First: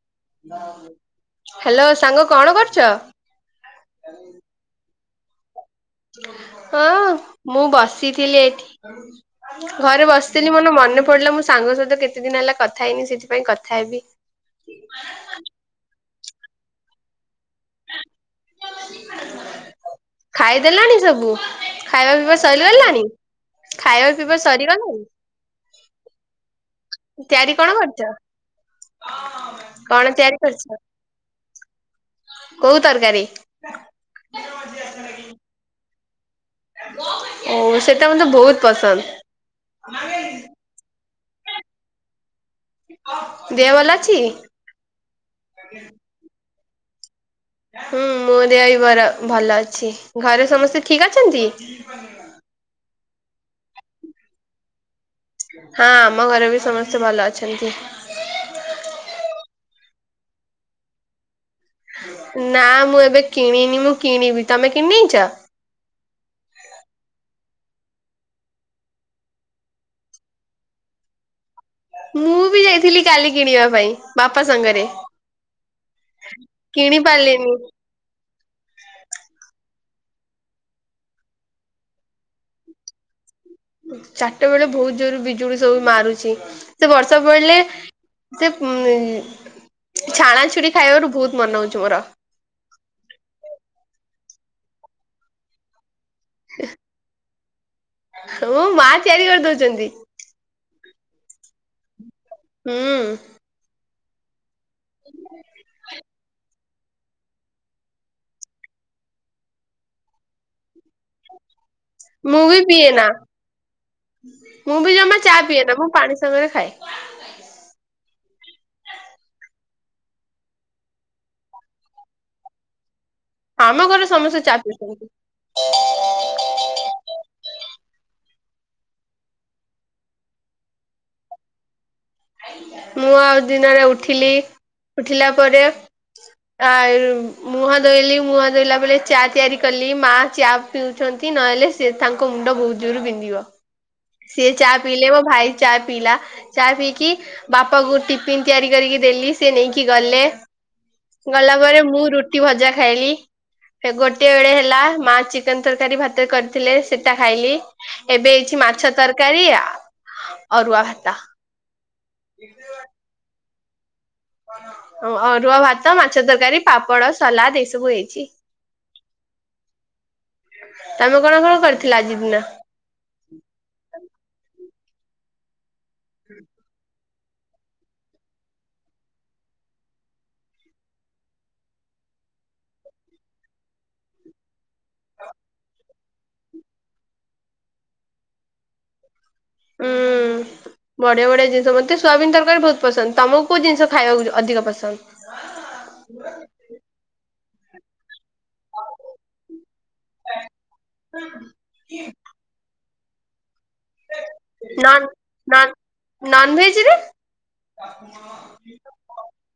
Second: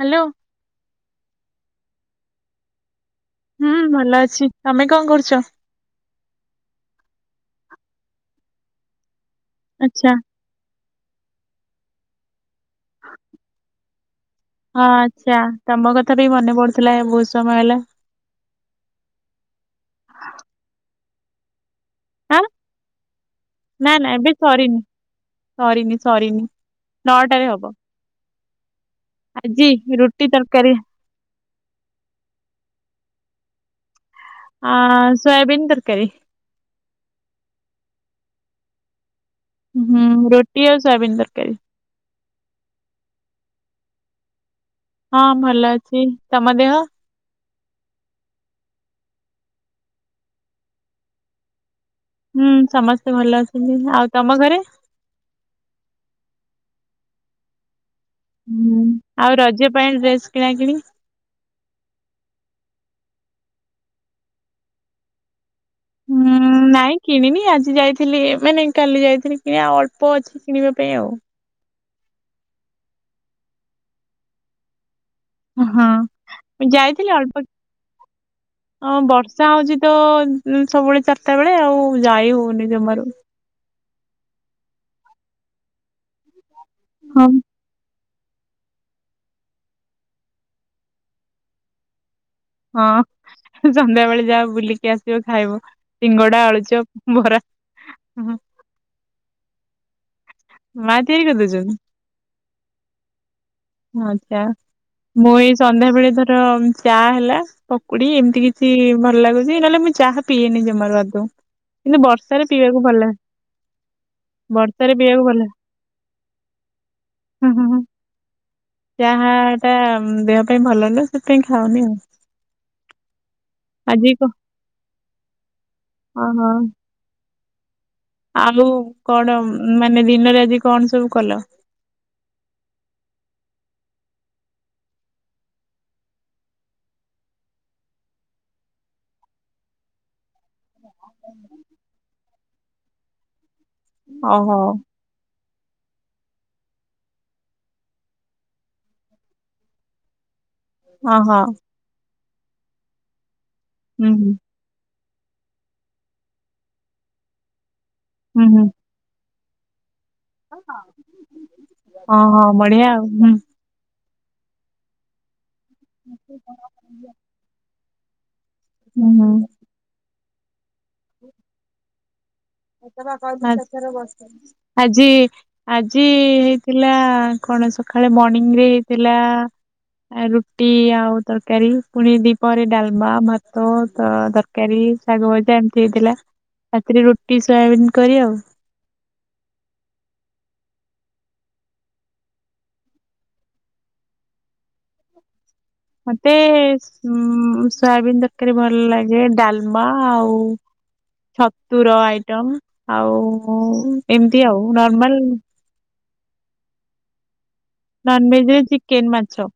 Hello. Hello ସାଙ୍ଗ କଣ କରୁଛ? ହୁଁ ଭଲ ଅଛି ତମେ କଣ କରୁଛ? ହଁ ମୁଁ ବସିଥିଲି ଏଠି ଘରେ ଆଚ୍ଛା ବସିି ତିନି ମୋନେ ମନେ ପଡିଲା ମୁଁ ସାଙ୍ଗ ସହିତ କେତେ ଦିନ ହେଲା କଥା ହେଇନି ସେଥିପାଇଁ କଥା ହେବି। ହଁ ଆଚ୍ଛା ତମ କଥା ବି ମନେ ପଡୁଥିଲା ବହୁତ ସମୟ ହେଲା। ଖାଇଦେଲାଣି ସବୁ। ଖାଇବା ପିଇବା ଆଁ ସଇଲିଗଲାଣି ନା ନା ଖାଇବା ଏବେ ପିଇବା ସରିନି ସରିଗଲାଣି। ସରିନି ସରିନି। ନଅଟାରେ ତିଆରିି ହବ କଣ କରିଚ? ଆଜି କଣ ରୁଟି ତିଆରି ତରକାରୀ କରିଚ? କୋଉ ତରକାରୀ? ଅ ସୋୟାାବୀନ୍ ତରକାରୀ। ଓ ସେଟା ମତେ ବହୁତ ପସନ୍ଦ। ହୁଁ ରୋଟି ଆଉ ସୟାବିିନ ତରକାରୀ। ଦେହ ଭଲ ଅଛି? ହଁ ଭଲ ଅଛି ତମ ଦେହ? ହୁଁ ମୋ ଦେହ ବି ବର ଭଲ ଅଛି। ଘରେ ସମସ୍ତେ ଠିକ ଅଛନ୍ତି? ହୁଁ ସମସ୍ତେ ଭଲ ଅଛନ୍ତି। ଆଉ ତମ ଘରେ? ହଁ ଆମ ଘରେ ବି ସମସ୍ତେ ଭଲ ଅଛନ୍ତି। ହୁଁ ଆଉ ରଜ ପାଇଁ ଡ୍ରେସ୍ କିଣା କିିଣି? ନା ମୁଁ ଏବେ କିଣିନି ମୁଁ କିଣିବି ତମେ କିଣିଦେଇଛ? ହୁଁ ନାଇଁ କିଣିନି ଆଜି ଯାଇଥିଲି ଏ ମାନେ କାଲି ଯାଇଥିଲି କିଣି ଆ ଅଳ୍ପ ଅଛି। କିଣିବା ପାଇଁ ଆଉ। ମୁଁ ବି ଯାଇଥିଲି କାଲି କିଣିବା ପାଇଁ ବାପା ସାଙ୍ଗରେ। ହଁ ମୁ କିଣି ଯାଇଥିଲି ଅଳ୍ପ ପାରିଲିନି। କି ହଁ ବର୍ଷା ହଉଚି ତ ସବୁବେଳେ ଚାରିଟା ବେଳେ ଆଉ ଯାଇ ହଉନି ଜମାରୁ। ଚାରିଟା ବେଳେ ବହୁତ ଜୋରୁରେ ବିଜୁଳି ସବୁ ମାରୁଚି। ସେ ବର୍ଷା ହଁ। ପଡିଲେ ସେ ଉ ଛାଣାଛୁଡି ଖାଇବାକୁ ବହୁତ ମନେ ହଉଚି ମୋର। ହଁ ସନ୍ଧ୍ୟା ବେଳେ ଯାଅ ବୁଲିକି ଆସିବ ଖାଇବ ସିଙ୍ଗଡା ଆଳୁଚପ୍। ବରା ହ। ହଁ ମା ତିଆରି କରିଦଉଚନ୍ତି। ମା ତିଆରି କରି ଦଉଚନ୍ତି? ହୁଁ। ଆଚ୍ଛା ମୁଇ ଏ ସନ୍ଧ୍ୟା ବେଳେ ଧର ଚା ହେଲା ପକୁଡି ଏମିତି କିଛି ଭଲ ଲାଗୁଚି। ନହେଲେ ମୁଁ ଚାହା ପିଇଏନି ଜମାରୁ ବାଦ କିନ୍ତୁ ମୁଁ ବର୍ଷାରେ ବି ପିଇବାକୁ ପିଏ ନା ଭଲ। ମୁଁ ବର୍ଷାରେ ବି ଜମା ପିଇବାକୁ ଚା ଭଲ ପିଏନା ମୁଁ ପାଣି ସାଙ୍ଗରେ ଖାଏ। ଅ ହଁ ହଁ। ଚାହା ଟା ଦେହ ପାଇଁ ଭଲ ନୁହେଁ ସେଥିପାଇଁ ଖାଉନି ଆଉ। ଆମ ଘରେ ଆଜି ସମସ୍ତେ ଚା ପିଉଛନ୍ତି। ଅ ହଁ। ଆଉ କଣ ମାନେ ଦିନରେ ଆଜି କଣ ସବୁ କଲ? ମୁଁ ଆଉ ଦିନରେ ଉଠିଲି ଉଠିଲା ପରେ ଆ ମୁହଁ ଧୋଇଲି। ମୁହଁ ଧୋଇଲା ବେଳେ ଚା ତିଆରି କଲି। ମା ଚା ପିଉଚନ୍ତି ନହେଲେ ସେ ତାଙ୍କ ମୁଣ୍ଡ ବହୁତ ଜୋରରୁ ବିନ୍ଧିବ। ସିଏ ଓହୋ ଚା ପିଇଲେ। ମୋ ଭାଇ ଚା ପିଇଲା। ଚା ପିଇକି ବାପା କୁ ଟିଫିନ ତିଆରି କରିକି ଦେଲି ସେ ନେଇକି ଗଲେ। ଓହୋ ଗଲା ପରେ ମୁଁ ରୁଟି ଭଜା ଖାଇଲି। ହୁଁ ଗୋଟେ ହୁଁ ବେଳେ ହେ ଲା ମା ଚିକେନ ତରକାରୀ ଭାତରେ କରିଥିଲେ, ସେଟା ଖାଇଲି। ଏବେ ହୁଁ ହେଇ ହୁଁ ମାଛ ତରକାରୀ, ଅରୁଆ ଭାତ। ହଁ ହଁ ବଢିଆ ଆଉ। ହଁ ଅରୁଆ ଭାତ, ମାଛ ତରକାରୀ, ପାପଡ, ସଲାଡ ଏଇ ସବୁ ହେଇଚି। ହୁଁ ହୁଁ। ତମେ କଣ କଣ କରିଥିଲ ଆଜି ଦିନ? ଆଜି ଆଜି ହେଇଥିଲା କଣ ସକାଳେ ମର୍ଣିଂ ରେ ହେଇଥିଲା ଆ ରୁଟି ଆଉ ତରକାରୀ ପୁଣି ଦିପହରେ ଡାଲମା ଭାତ ତ ତର ତରକାରୀ, ଶାଗ, ଭଜା ଏମିତି ହେଇଥିଲା। ରାତିରେ ରୁଟି ସୋୟାବିନ କରି ଆଉ। ଉଁ ବଢିଆଢିଆ ଜିନିଷ ମତେ ସୋୟାବିନ ତରକାରୀ ବୋହୁତ ପସନ୍ଦ। ତମକୁ କୋଉ ଜିନିଷ ଖାଇବାକୁ ଅଧିକ ପସନ୍ଦ? ମତେ ଉଁ ସୋୟାବିନ ତ ରକାରୀ ଭଲ ଲାଗେ ଡାଲମା ଆଉ ଛତୁର ଆଇଟମ ଆଉ। ଏମିତି ଆଉ ନର୍ମାଲ ନ-ନ-ନନ୍ ଭେଜ ନା ନନ୍ ଭେଜରେ ଚିକେନ୍ ମାଛ।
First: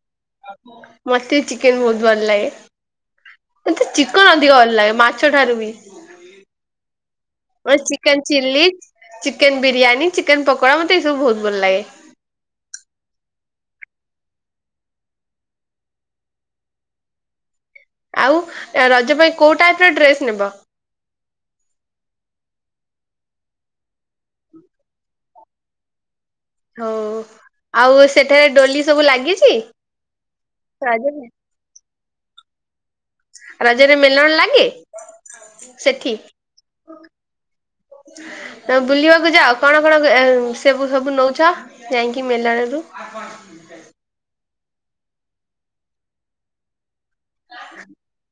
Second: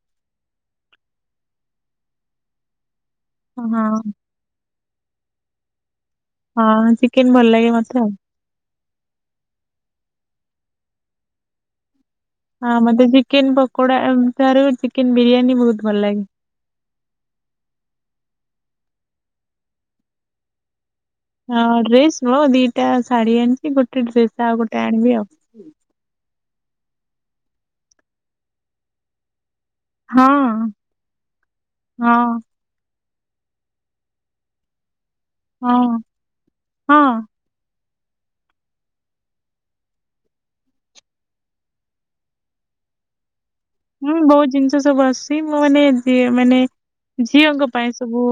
ମତେ ଚିକେନ ବୋହୁତ ଭଲ ଲାଗେ। ହଁ ମତେ ଚିକେନ ଅଧିକ ଭଲ ଲାଗେ ମାଛ ଠାରୁ ବି। ହଁ ଚି ମତେ chicken chilli, chicken biryani, chicken pakora ମତେ ଏସବୁ ବୋହୁତ ଭଲ ଲାଗେ। ହଁ ମତେ ଚିକେନ ପକୋଡା ଠାରୁ ଚିକେନ ବିରିୟାନୀ ବୋହୁତ ଭଲ ଲାଗେ। ଆଉ ରଜ ପାଇଁ କୋଉ ଟାଇପ ର ଡ୍ରେସ ନେବ? ହଁ ଡ୍ରେସ ନୁହଁ ଦିଇଟା ଶାଢୀ ଆଣିଚି ଗୋଟେ ଡ୍ରେସ ଆଉ ଗୋଟେ ଆଣିବି ଆଉ। ହୋଉ ଆଉ ସେଠାରେ ଡୋଲି ସବୁ ଲାଗିଚି? ହଁ ହଁ। ରଜରେ ମେଲଣ ଲାଗେ ହଁ ସେଠି? ହଁ। ବୁଲିବାକୁ ଯାଅ କଣ କଣ ଏ ସେବୁ ସବୁ ନୋଉଚ? ଯାଇଁକି ମେଲଣରୁ ହୁଁ ବୋହୁତ ଜିନିଷ ସବୁ ଆସୁଚି। ମୁଁ ମାନେ ଯିଏ ମାନେ ଝିଅଙ୍କ ପାଇଁ ସବୁ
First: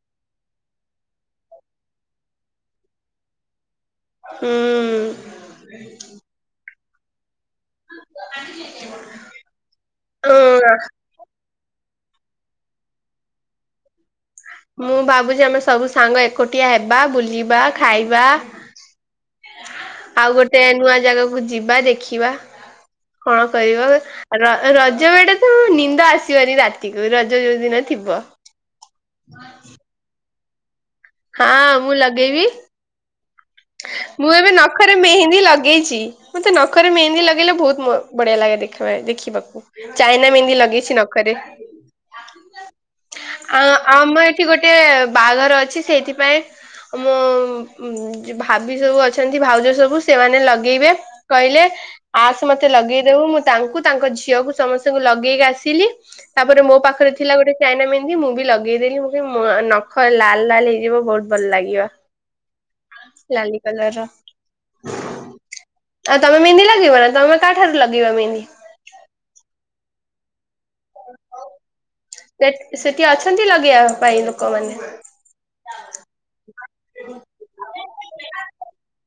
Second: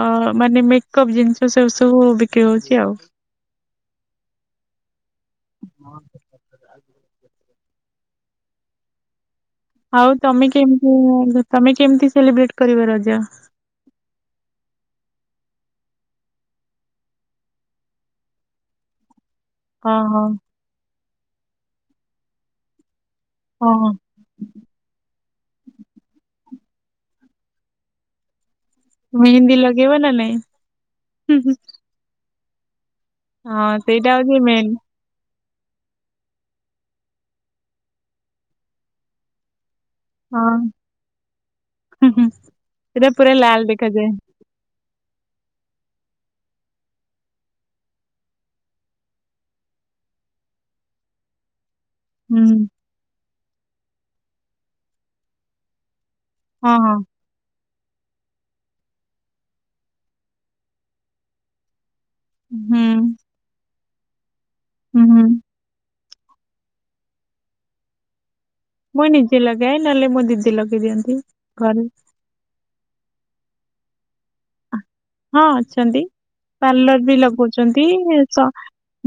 ଅ ମାନେ ମେକଅପ୍ ଜିନିଷ ସେ ସବୁ ବିକ୍ରି ହୋଉଚି ଆଉ। ହୁଁ। ଆଉ ତମେ ଉଁ କେମତି ତମେ କେମିତି ସେଲିବ୍ରେଟ କରିବ ରଜ? ମୁଁ ଭାବୁଚି ଆମେ ସବୁ ସାଙ୍ଗ ଏକୁଟିଆ ହେବା ବୁଲିବା ଖାଇବା ହଁ ଆଉ ହଁ ଗୋଟେ ନୂଆ ଜାଗାକୁ ଯିବା ଦେଖିବା। କଣ କରିବ? ହଁ ର-ରଜ ବେଳଟା ତ ନିନ୍ଦ ଆସିବନି ରାତିକୁ ରଜ ଯୋଉ ଦିନ ଥିବ। ମେହେନ୍ଦି ଲଗେଇବ ନା ନାଇଁ? ହୁଁ ହଁ ହୁଁ ମୁଁ ଲଗେଇବି। ହଁ ସେଇଟା ମୁଁ ହଉଛି ଏବେ ମେନ୍ ନଖ ରେ ମେହେନ୍ଦି ଲଗେଇଚି। ମତେ ନଖରେ ମେହେନ୍ଦି ଲଗେଇଲେ ବୋହୁତ ମ ବଢିଆ ଲାଗେ ଦେଖ ଦେଖିବାକୁ। ଚାଇନା ମେହନ୍ଦି ହଁ ଲଗେଇଚି ନକରେ ହୁଁ ହୁଁ ସେଇଟା ପୁରା ଆ ଲାଲ ଦେଖାଯାଏ ଆମ ଏ ସେଠି ଗୋଟେ ବାହାଘର ଅଛି ସେଇଥିପାଇଁ ମୋ ଭାବି ସବୁ ଅଛନ୍ତି। ଭାଉଜ ସବୁ ସେମାନେ ଲଗେଇବେ କହିଲେ। ହୁଁ ଆସେ ମତେ ଲଗେଇଦବୁ। ମୁଁ ତାଙ୍କୁ ତାଙ୍କ ଝିଅକୁ ସମସ୍ତଙ୍କୁ ଲଗେଇକି ଆସିଲି। ତାପରେ ହଁ ମୋ ହଁ ପାଖରେ ଥିଲା ଗୋଟେ ଚାଇନା ମେହେନ୍ଦି ମୁଁ ବି ଲଗେଇଦେଲି। ମୋ ନଖ ଲାଲ ଲାଲ ହେଇଯିବ ବୋହୁତ ଭଲ ଲାଗିବ। ହୁଁ। ଲାଲି କଲର ର। ହୁଁ ହୁଁ। ଆଉ ତମେ ମେହେନ୍ଦି ଲାଗେଇବ ନା ତମେ କାହା ଠାରୁ ଲଗେଇିବ ମେହେନ୍ଦି? ମୁଁ ନିଜେ ଲଗାଏ ନହେଲେ ମୋ ଦିଦି ଲଗେଇ ଦିଅନ୍ତି ଘରେ। ସେ-ସେଠି ଅଛନ୍ତି ଲଗେଇବା ପାଇଁ ଲୋକମାନେ? ହଁ ଅଛନ୍ତି। ପାର୍ଲର ବି ଲଗୋଉଚନ୍ତି ସ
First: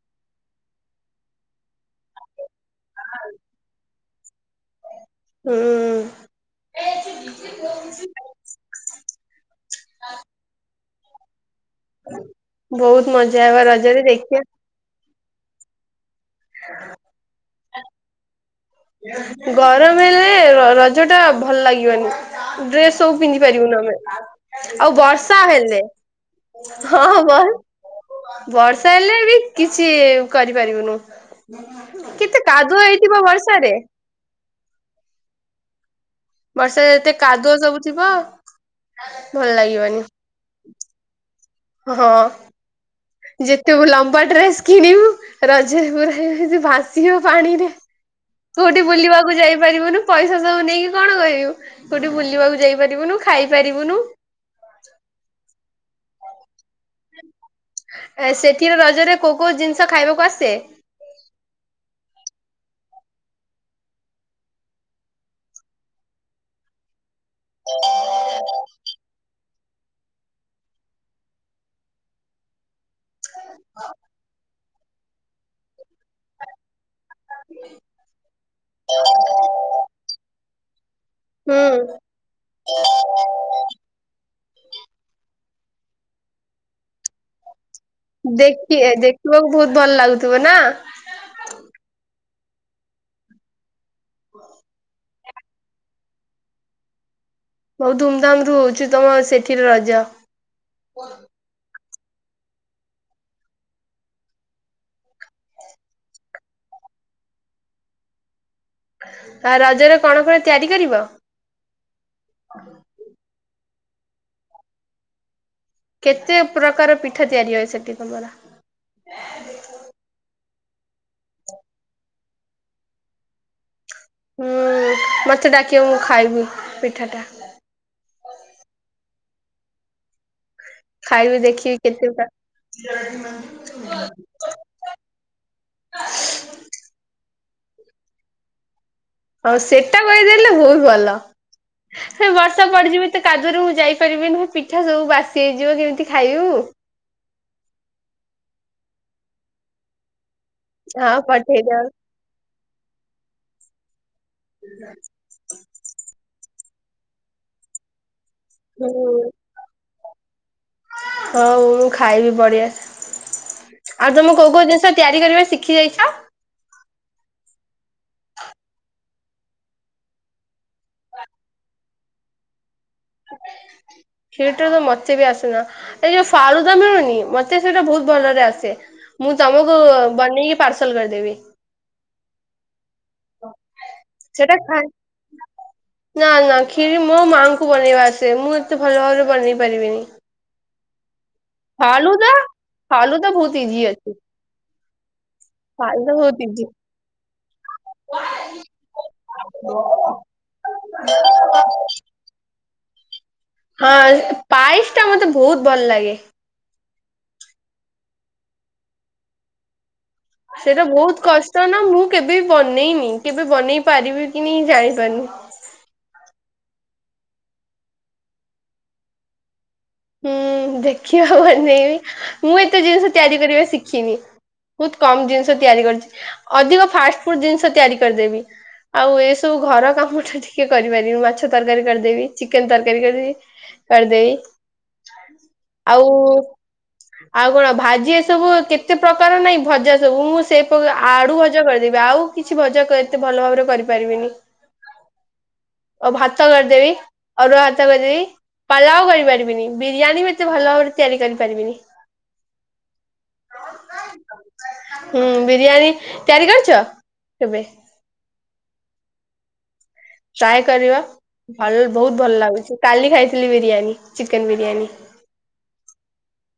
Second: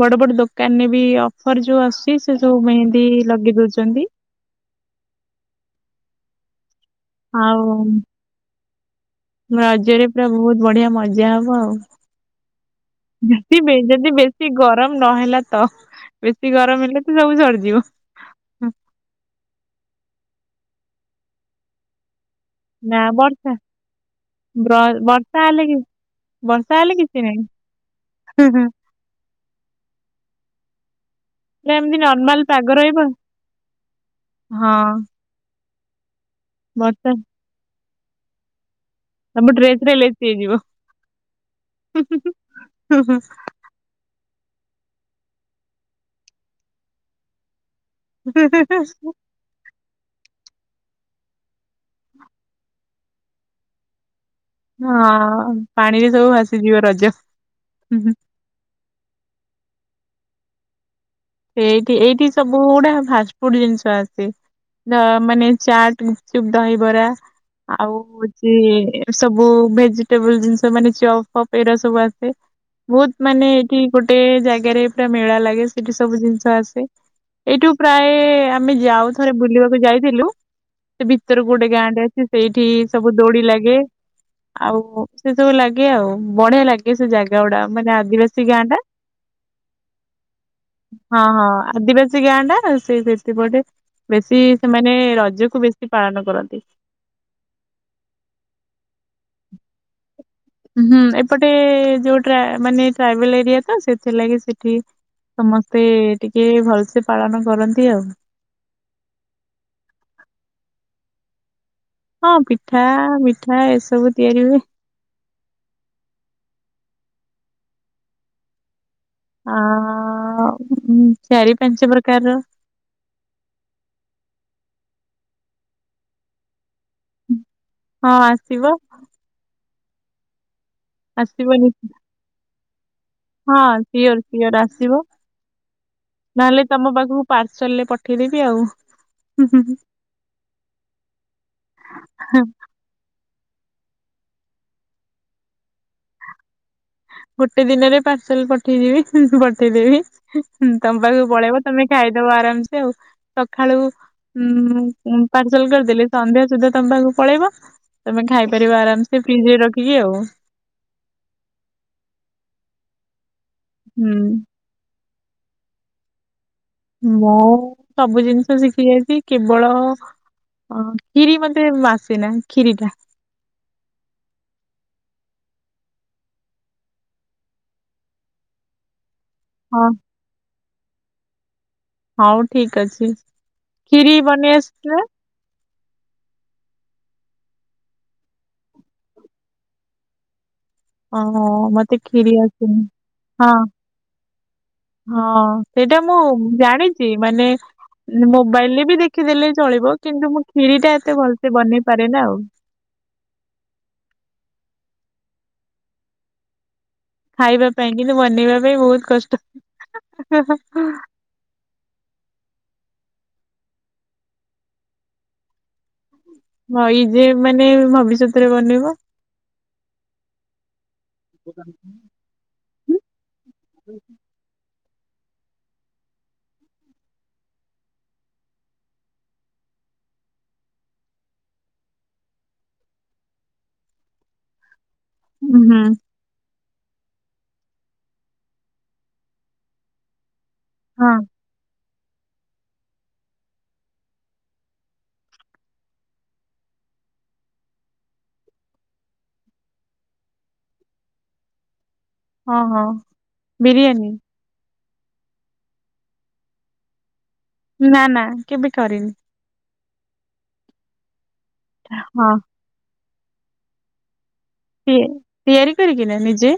ବଡ ବଡ ଦୋକାନରେ ବି ଅଫର ଯୋଉ ଆସୁଚି ସେ ସବୁ ମେହେନ୍ଦି ଲଗେଇ ଦୋଉଚନ୍ତି। ହୁଁ। ଆଉ ରଜରେ ପୁରା ବୋହୁତ ବଢିଆ ମଜା ହବ ଆଉ। ବହୁତ ମଜା ହବ ଯଦି ବେ ରଜରେ ଯଦି ଦେଖିବା ବେସି ଗରମ ନହେଲା ତ, ବେଶୀ ଗରମ ହେଲେ ତ ସବୁ ସରିଯିବ। ଗରମ ହେଲେ ରଜଟା ଭଲ ଲାଗିବନି। ଡ୍ରେସ୍ ନା ସବୁ ପିନ୍ଧି ବର୍ଷା ପାରିବୁନୁ ଆମେ। ଆଉ ବର୍ଷା ହେଲେ ବର୍ଷା ହେଲେ କିଛି ହଁ ନାହିଁ। ବଲ। ହୁଁ- ହୁଁ। ବର୍ଷା ହେଲେ ବି କିଛି କରିପାରିବୁନୁ, ପୁରା ଏମିତି କେତେ ନର୍ମାଲ ପାଗ କାଦୁଅ ରହିବ ହେଇଥିବ ବର୍ଷ ରେ। ହଁ। ବର୍ଷାରେ ଏତେ ବର୍ଷା କାଦୁଅ ସବୁ ଥିବ। ଭଲ ଆମ ଡ୍ରେସ୍ ରେ ଲାଗିବନି ଲେସି ହେଇଯିବ। ହୁଁ - ହୁଁ। ଯେତେବେଳେ ଲମ୍ବା ଡ୍ରେସ କିଣିବୁ ରଜରେ ପୁରା ଭାସିବ ପାଣିରେ। ହୁଁ କୋଉଠି ହୁଁ ହୁଁ। ବୁଲିବାକୁ ଯାଇ ପାରିବୁନୁ। ପଇସା ସବୁ ନେଇକି କଣ କରିବୁ, କୋଉଠି ବୁଲିବାକୁ ଯାଇପାରିବୁନୁ ଖାଇ ପାରିବୁନୁ? ହଁ ପାଣିରେ ସବୁ ଭାସିଯିବ ରଜ। ହୁଁ ହୁଁ ସେଥିରେ ରଜରେ କୋଉ କୋଉ ଜିନିଷ ଖାଇବାକୁ ଆସେ? ସେଇଠି, ଏଇଠି ସବୁ ଗୁଡା ଫାଷ୍ଟ ଫୁଡ ଜିନିଷ ଆସେ। ଦ ମାନେ ଚାଟ୍, ଗୁପଚୁପ୍, ଦହିବରା ଆଉ ହଉଚି ସବୁ ଭେଜିଟେବଲ ଜିନିଷ ମାନେ ଚପ୍ ଫପ୍ ଏଇରା ସବୁ ଆସେ। ବହୁତ ମାନେ ଏଇଠି ଗୋଟେ ଜାଗାରେ ପୁରା ମେଳା ଲାଗେ ସେଠି ସବୁ ଜିନିଷ ଆସେ, ଏଇଠୁ ପ୍ରାୟ ଆମେ ଯାଉ ଥରେ ବୁଲିବାକୁ ଯାଇଥିଲୁ ସେ ଭିତର ଗୋଟେ ହୁଁ ଗାଁଟେ ଅଛି, ସେଇଠି ସବୁ ଦୋଳି ଲାଗେ। ଆଉ ସେ ସବୁ ଲାଗେ ଆଉ, ବଢିଆ ଲାଗେ ସେ ଜାଗା ଗୁଡା ମାନେ ଆ ଦେଖିଆ ଦେଖିବାକୁ ବହୁତ ଭଲ ଲାଗୁଥିବ ନା? ହଁ- ହଁ ଆଦିବାସୀ ଗାଁ ଟା, ସେ ସେଥିପଟେ ବେଶୀ ସେମାନେ ରଜକୁ ବେଶୀ ପାଳନ କରନ୍ତି। ବହୁତ ଧୁମଧାମରୁ ହଉଚି, ତମ ସେଠିରେ ରଜ। ହୁଁ ଏପଟେ ଯୋଉ ଟ୍ରା ମାନେ ଟ୍ରାଇବେଲ ଏରିଆ ତ, ସେଥିଲାଗି ସେଠି ସମସ୍ତେ ଟିକେ ଭଲସେ ପାଳନ କରନ୍ତି ଆଉ। ଆଉ ରଜରେ କଣ କଣ ତିଆରି କରିବ? ହଁ ପିଠା, ମିଠା ଏସବୁ ତିଆରି ହୁଏ। କେତେ ପ୍ରକାର ପିଠା ତିଆରି ହଏ, ସେଠି ତମର? ଅ- ହଁ ଚାରି ପାଞ୍ଚ ପ୍ରକାରର ହୁଁ ମତେ ଡାକିବ, ମୁଁ ଖାଇବି ପିଠାଟା। ହଁ ଆସିବ। ଖାଇବି, ଆସିବନି ଦେଖିବି କେତେଟା? ହଁ ସିଓର ସିଓର ଆସିବ। ନହେଲେ ତମ ପାଖକୁ ପାର୍ସଲରେ ପଠେଇଦେବି ଆଉ। ହଉ ସେଟା କରିଦେଲେ ବହୁତ୍ ଭଲ। ସେ ବର୍ଷା କୁଆଡେ ଯିବ ତ କାଦୁରେ ମୁଁ ଯାଇପାରିବିନି, ମୁଁ ପିଠା ସବୁ ବାସି ହେଇଯିବ। କେମିତି ଖାଇବୁ? ଗୋଟେ ଦିନରେ ପାର୍ସଲ ପଠେଇଦେବି ପଠେଇଦେବି। ତମ ହଁ ପାଖକୁ ପଳେଇବ ତମେ ପଠେଇଦବ ଖାଇଦବ ଆରାମସେ ଆଉ। ସଖାଳୁ ହୁଁ ପାର୍ସଲ କରିଦେଲି ସନ୍ଧ୍ୟା ସୁଦ୍ଧା ତମ ପାଖକୁ ପଳେଇବ, ତମେ ଖାଇ କରିବ ଆରାମ୍ ସେ ହୁଁ ଫ୍ରିଜରେ ରଖିକି ଆଉ। ହଉ ମୁଁ ଖାଇବି ବଢିଆ, ହୁଁ ଆଉ ତମେ କୋଉ କୋଉ ଜିନିଷ ତିଆରି କରିବା ଶିଖି ଯାଇଛ? ମୁଁ ସବୁ ଜିନିଷ ଶିଖି ଯାଇଛି, କେବଳ ଓ କ୍ଷୀରି ମତେ ଆସେନା କ୍ଷୀରିଟା। ସେଇଟା ବି ମତେ ବି ଆସେନା। ଏଇ ଯୋଉ ଫାଲୁଦା ମିଳୁନି, ମତେ ସେଇଟା ବହୁତ ଭଲରେ ଆସେ। ମୁଁ ତମକୁ ହଁ ବନେଇକି ପାର୍ସଲ କରିଦେବି। ହଉ ଠିକଅଛି। ସେଟା ଖାଁ ନା ନା କ୍ଷୀରି ମୋ ମାଆଙ୍କୁ ବନେଇବା ଆସେ ମୁଁ ଏତେ ଭଲ ଭାବରେ ବନେଇ ପାରିବିନି। ଓହୋ ମତେ ଫାଲୁଦା କ୍ଷୀରି ଅସିନି ଫାଲୁଦା ହଁ। ବହୁତ ଇଜି ଅଛି ହଁ ସେଇଟା ଫାଲୁଦା ମୁଁ ବହୁତ ଇଜି। ଜାଣିଚି ମାନେ ଉ ମୋବାଇଲରେ ବି ଦେଖିଦେଲେ ଚଳିବ କିନ୍ତୁ ମୁଁ କ୍ଷିରୀଟା ଏତେ ଭଲସେ ବନେଇ ପାରେନା ଆଉ। ହଁ ପାଇସଟା ମତେ ବୋହୁତ ଭଲଲାଗେ। ଖାଇବା ପାଇଁ କିନ୍ତୁ ବନେଇବା ପାଇଁ ବୋହୁତ କଷ୍ଟ। ସେଇଟା ବୋହୁତ କଷ୍ଟ ନା ମୁଁ କେବେବି ବନେଇନି କେବେ ବନେଇ ପାରିବି କି ନି ଜାଣିପାରୁନି। ଭଇ ଯେ ମାନେ ଭବିଷ୍ୟତରେ ବନେଇବ। ହୁଁ ଦେଖିବା ବନେଇବି ମୁଁ ଏତେ ହୁଁ ଜିନଷ ତିଆରି କରିବା ଶିଖିନି। ବୋହୁତ କମ ଜିନଷ ତିଆରି କରଚି ଅଧିକ ଫାଷ୍ଟଫୁଡ ଜିନଷ ତିଆରି କରଦେବି। ଆଉ ଏସବୁ ଘର କାମଟା ଟିକେ କରିପାରିବି ମାଛ ତରକାରୀ କରଦେବି ଚିକେନ ତରକାରୀ କରିବି। କରିଦେବି ହୁଁ ଆଉ ଆଉ କଣ ଭାଜି ଏସବୁ କେତେ ପ୍ରକାର ନାଇଁ ଭଜାସବୁ ମୁଁ ସେ ସେପକା ହଁ ଆଡୁ ଭଜା କରିଦେବି ଆଉ କିଛି ଭଜା କ ଏତେ ଭଲ ଭାବରେ କରିପାରିବିନି। ଆଉ ଭାତ କରିଦେବି ଅରୁଆ ଭାତ କରିଦେବି ପାଲା ଆଉ କରିପାରିବିନି। ବିରିୟାନୀ ବି ଏତେ ଭଲ ଭାବରେ ତିଆରି କରିପାରିବିନି। ହଁ ହଁ ବିରିୟାନୀ। ହୁଁ ବିରିୟାନୀ ତିଆରି କରିଚ କେବେ। ନା ନା କେବେ କରିନି। ଟ୍ରାଏ କରିବ ଭଲ ବୋହୁତ ହଁ ଭଲ ଲାଗୁଚି କାଲି ଖାଇଥିଲି ବିରିୟାନୀ ଚିକେନ ବିରିୟାନୀ। କିଏ ତିଆରି କରିକିନା ନିଜେ।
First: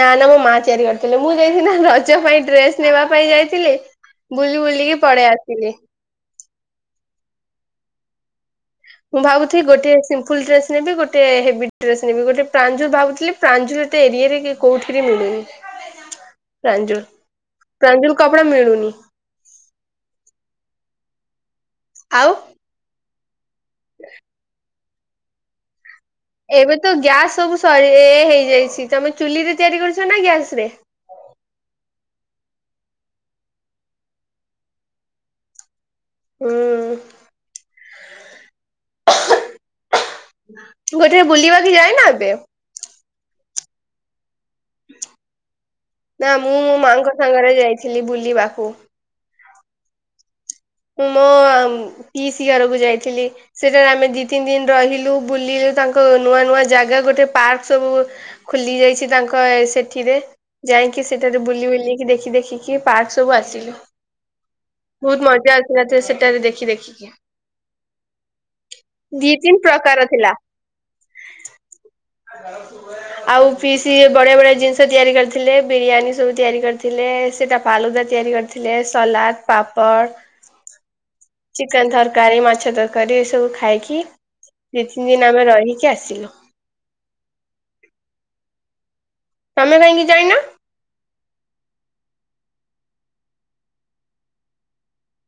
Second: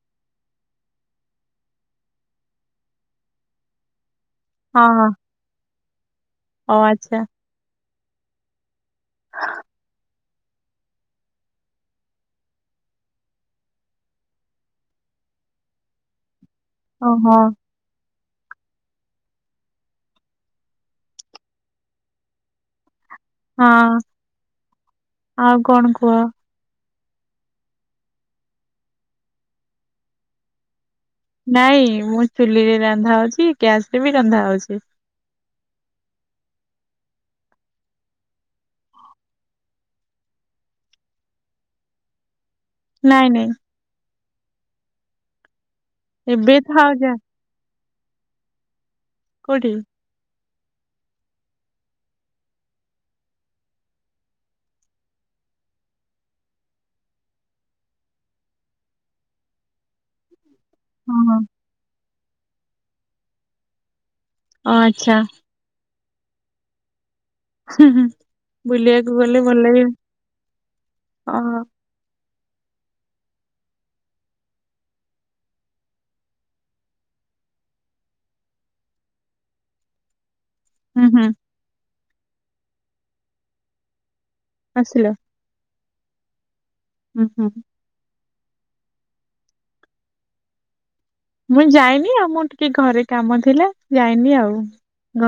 ନା ନା ମୋ ମାଆ ତିଆରି କରିଥିଲେ ମୁଁ ଯାଇଥିଲି ନା ରଜ ପାଇଁ ଡ୍ରେସ ନେବାପାଇଁ ଯାଇଥିଲି। ବୁଲି ହଁ ବୁଲିକି ହଁ ପଳେଆସିଲି। ଓ ଆଚ୍ଛା। ମୁଁ ଭାବୁଥି ଗୋଟିଏ ସିମ୍ପୁଲ୍ ଡ୍ରେସ୍ ନେବି ଗୋଟିଏ ହେବି ଡ୍ରେସେ ନେବି ଗୋଟେ ପ୍ରାଞ୍ଜୁ ଭାବୁଥୁଲି ପ୍ରାଞ୍ଜୁଲେଟେ ଏରିଆରେ କି କୋଉଠିରେ ମିଳୁନି। ପ୍ରାଞ୍ଜୁଲ୍ ଓହୋ ପ୍ରଞ୍ଜୁଲ୍ କପଡା ମିଳୁନି। ଆଉ ହଁ ଆଉ କଣ କୁହ? ଏବେ ତ ଗ୍ୟାସ ସବୁ ସରି ଏ ହେଇଯାଇଛି ତମେ ଚୁଲିରେ ତିଆରି କରୁଛ ନା ଗ୍ୟାସରେ? ନାଇଁ ମୁଁ ଚୁଲିରେ ରାନ୍ଧା ହୋଉଚି ଗ୍ୟାସରେ ବି ରନ୍ଧା ହୋଉଛି। ହୁଁ। ଗୋଟିରେ ବୁଲିବା କି ଯାଇନା ଏବେ? ନାଇଁ ନାଇଁ। ନା ମୁଁ ଏବେ ମୋ ଥାଉ ଯା ମାଆଙ୍କ ସାଙ୍ଗରେ ଯାଇଥିଲି ବୁଲିବାକୁ। କୋଉଠିକୁ? ମୁଁ ମୋ ପିଇସି ଘରକୁ ଯାଇଥିଲି। ସେଠାରେ ଆମେ ଦିତିନ ଦିନ ରହିଲୁ ବୁଲିଲୁ ତାଙ୍କ ନୂଆନୂଆ ଜାଗା ଗୋଟେ ପାର୍କ ସବୁ ଖୋଲିଯାଇଛି ତାଙ୍କ ଏ ସେଠିରେ। ଯାଇଁକି ଓହୋ ସେଠାରେ ବୁଲିବୁଲିକି ଦେଖି ଦେଖିକି ପାର୍କ ସବୁ ଆସିଲୁ। ଓ ଆଚ୍ଛା ବୋହୁତ ମଜା ଆସିଲା ଯେ ସେଠାରେ ଦେଖି ଦେଖିକି। ହୁଁ ହୁଁ ବୁଲିବାକୁ ଦି ଗଲେ ତିନି ଭଲଲାଗେ ଅହ। ଆ ଜ ଆଉ ପିଇସି ବଢିଆ ବଢିଆ ଜିନିଷ ତିଆରି କରିଥିଲେ ବିରିୟାନୀ ସବୁ ତିଆରି କରିଥିଲେ। ଥିଲେ ସେଟା ପାଳୁଦା ତିଆରି କରିଥିଲେ ସଲାଦ, ପାପଡ଼। ଉଁ ହୁଁ। ଚିକେନ ତରକାରୀ, ମାଛ ତରକାରୀ, ଏସବୁ ଖାଇକି ଦିତିନି ଆସିଲ ଦିନ ଆମେ ରହିକି ଆସିଲୁ। ଉଁ ହୁଁ। ତମେ କାହିଁକି ଯାଇନ? ମୁଁ ଯାଇନି ଆଉ ମୁଁ ଟିକେ ଘରେ କାମ ଥିଲା ଯାଇନି ଆଉ।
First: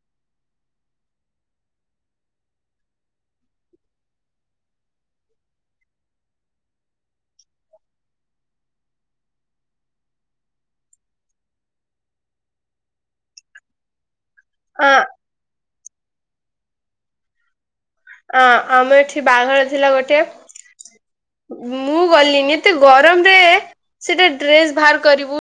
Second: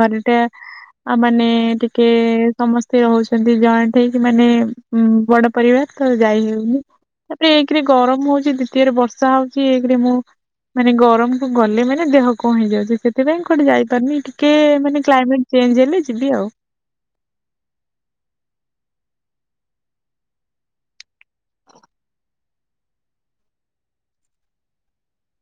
ଘରେ ଟା ଆଉ ମାନେ ଟିକେ ସମସ୍ତେ ରହୁଛନ୍ତି। ଜଏଣ୍ଟ ହେଇକି ମାନେ ହୁଁ ବଡ ପରିବାର ତ ଯାଇ ହୋଉନି। ତାପରେ ଏକେରେ ଗରମ ହଉଛି। ଦ୍ଵିତୀୟରେ ବର୍ଷା ହଉଛି। ଏକେରେ ମୁଁ ମାନେ ଗରମ କ ଗଲେ ମାନେ ଦେହ କଣ ହେଇଯାଉଛି। ସେଥିପାଇଁ କୁଆଠେ ଯାଇପାରୁନି। ଟିକେ ଆ ମାନେ କ୍ଲାଇମେଟ ଚେଞ୍ଜ ହେଲେ ଯିବି ଆଉ। ଅ ଆମ ଏଠି ବାହାଘର ଥିଲା ଗୋଟେ। ମୁଁ ଗଲିଣିି ଏତେ ଗରମ ରେ ସେଟା ଡ୍ରେସ ବାହାର କରିବୁ।